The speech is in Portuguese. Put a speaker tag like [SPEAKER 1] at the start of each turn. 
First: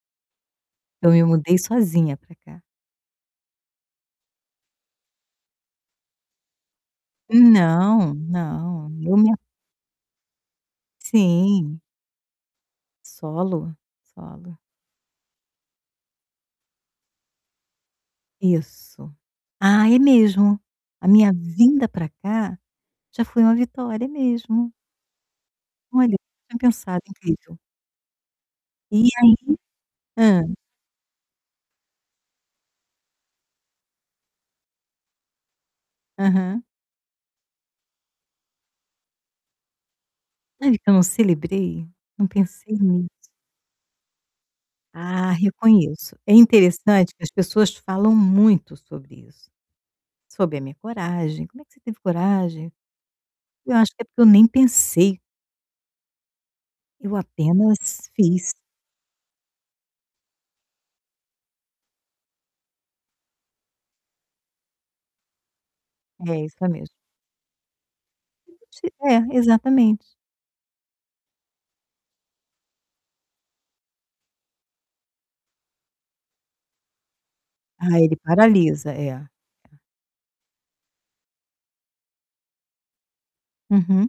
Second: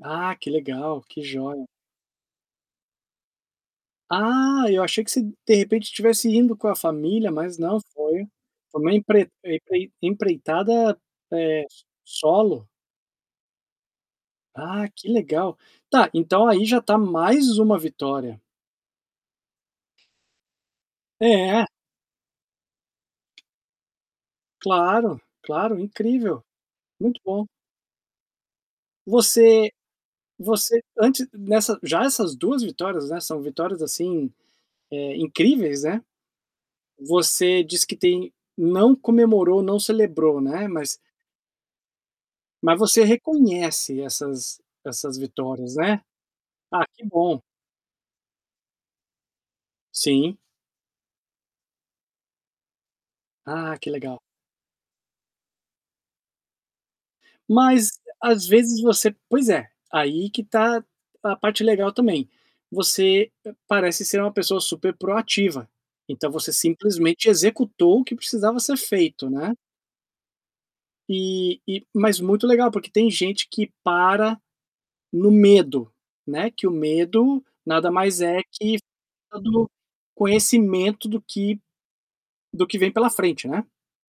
[SPEAKER 1] Ah, que legal,
[SPEAKER 2] Eu
[SPEAKER 1] que
[SPEAKER 2] me mudei
[SPEAKER 1] joia.
[SPEAKER 2] sozinha para cá.
[SPEAKER 1] Ah, eu achei que vocêm de repentem tivesse indo com a família, mas não,
[SPEAKER 2] Não,
[SPEAKER 1] foi foi
[SPEAKER 2] não,
[SPEAKER 1] uma
[SPEAKER 2] eu
[SPEAKER 1] empre
[SPEAKER 2] me
[SPEAKER 1] em em empreitada, eh,
[SPEAKER 2] Sim.
[SPEAKER 1] s solo.
[SPEAKER 2] Solo, solo.
[SPEAKER 1] Ah, que legal. Tá, então aí já está mais uma vitória.
[SPEAKER 2] Isso. Ah, é mesmo. A minha
[SPEAKER 1] É.
[SPEAKER 2] vinda para cá, já foi uma vitória. É mesmo.
[SPEAKER 1] Claro, claro,
[SPEAKER 2] Olha,
[SPEAKER 1] incrível.
[SPEAKER 2] não tinha pensado,
[SPEAKER 1] Muito bom.
[SPEAKER 2] incrível. E aí
[SPEAKER 1] Você
[SPEAKER 2] hã.
[SPEAKER 1] você antes nessa já essas 2 vitórias, né, são vitórias assim, eh, incríveis, né.
[SPEAKER 2] Aham.
[SPEAKER 1] Você diz que tem não comemorou, não celebrou, né,
[SPEAKER 2] Sabe que eu
[SPEAKER 1] mas
[SPEAKER 2] não celebrei? Não pensei
[SPEAKER 1] Mas você
[SPEAKER 2] nisso.
[SPEAKER 1] reconhece essas essas
[SPEAKER 2] Ah,
[SPEAKER 1] vitórias, né,
[SPEAKER 2] reconheço. É
[SPEAKER 1] ah, que
[SPEAKER 2] interessante que as
[SPEAKER 1] bom.
[SPEAKER 2] pessoas falam muito sobre isso.
[SPEAKER 1] Sim.
[SPEAKER 2] Sobre a minha coragem, "Como é que você teve coragem?" Eu
[SPEAKER 1] Ah,
[SPEAKER 2] acho
[SPEAKER 1] que
[SPEAKER 2] que é
[SPEAKER 1] legal.
[SPEAKER 2] porque eu nem pensei. Eu
[SPEAKER 1] Mas
[SPEAKER 2] apenas
[SPEAKER 1] às
[SPEAKER 2] fiz.
[SPEAKER 1] vezes você pois é, aí que está a parte legal também. Você parece ser uma pessoa super proativa. Então
[SPEAKER 2] É,
[SPEAKER 1] você
[SPEAKER 2] isso é mesmo.
[SPEAKER 1] simplesmente executou o que
[SPEAKER 2] Não
[SPEAKER 1] precisava ser
[SPEAKER 2] ti
[SPEAKER 1] feito,
[SPEAKER 2] É,
[SPEAKER 1] né.
[SPEAKER 2] exatamente.
[SPEAKER 1] E e mas muito legal, porque tem gente que para no medo, né, que o medo nada
[SPEAKER 2] Ah, ele
[SPEAKER 1] mais é que a
[SPEAKER 2] paralisa, é.
[SPEAKER 1] falta do conhecimento do que do que vem pela frente, né.
[SPEAKER 2] Uhum.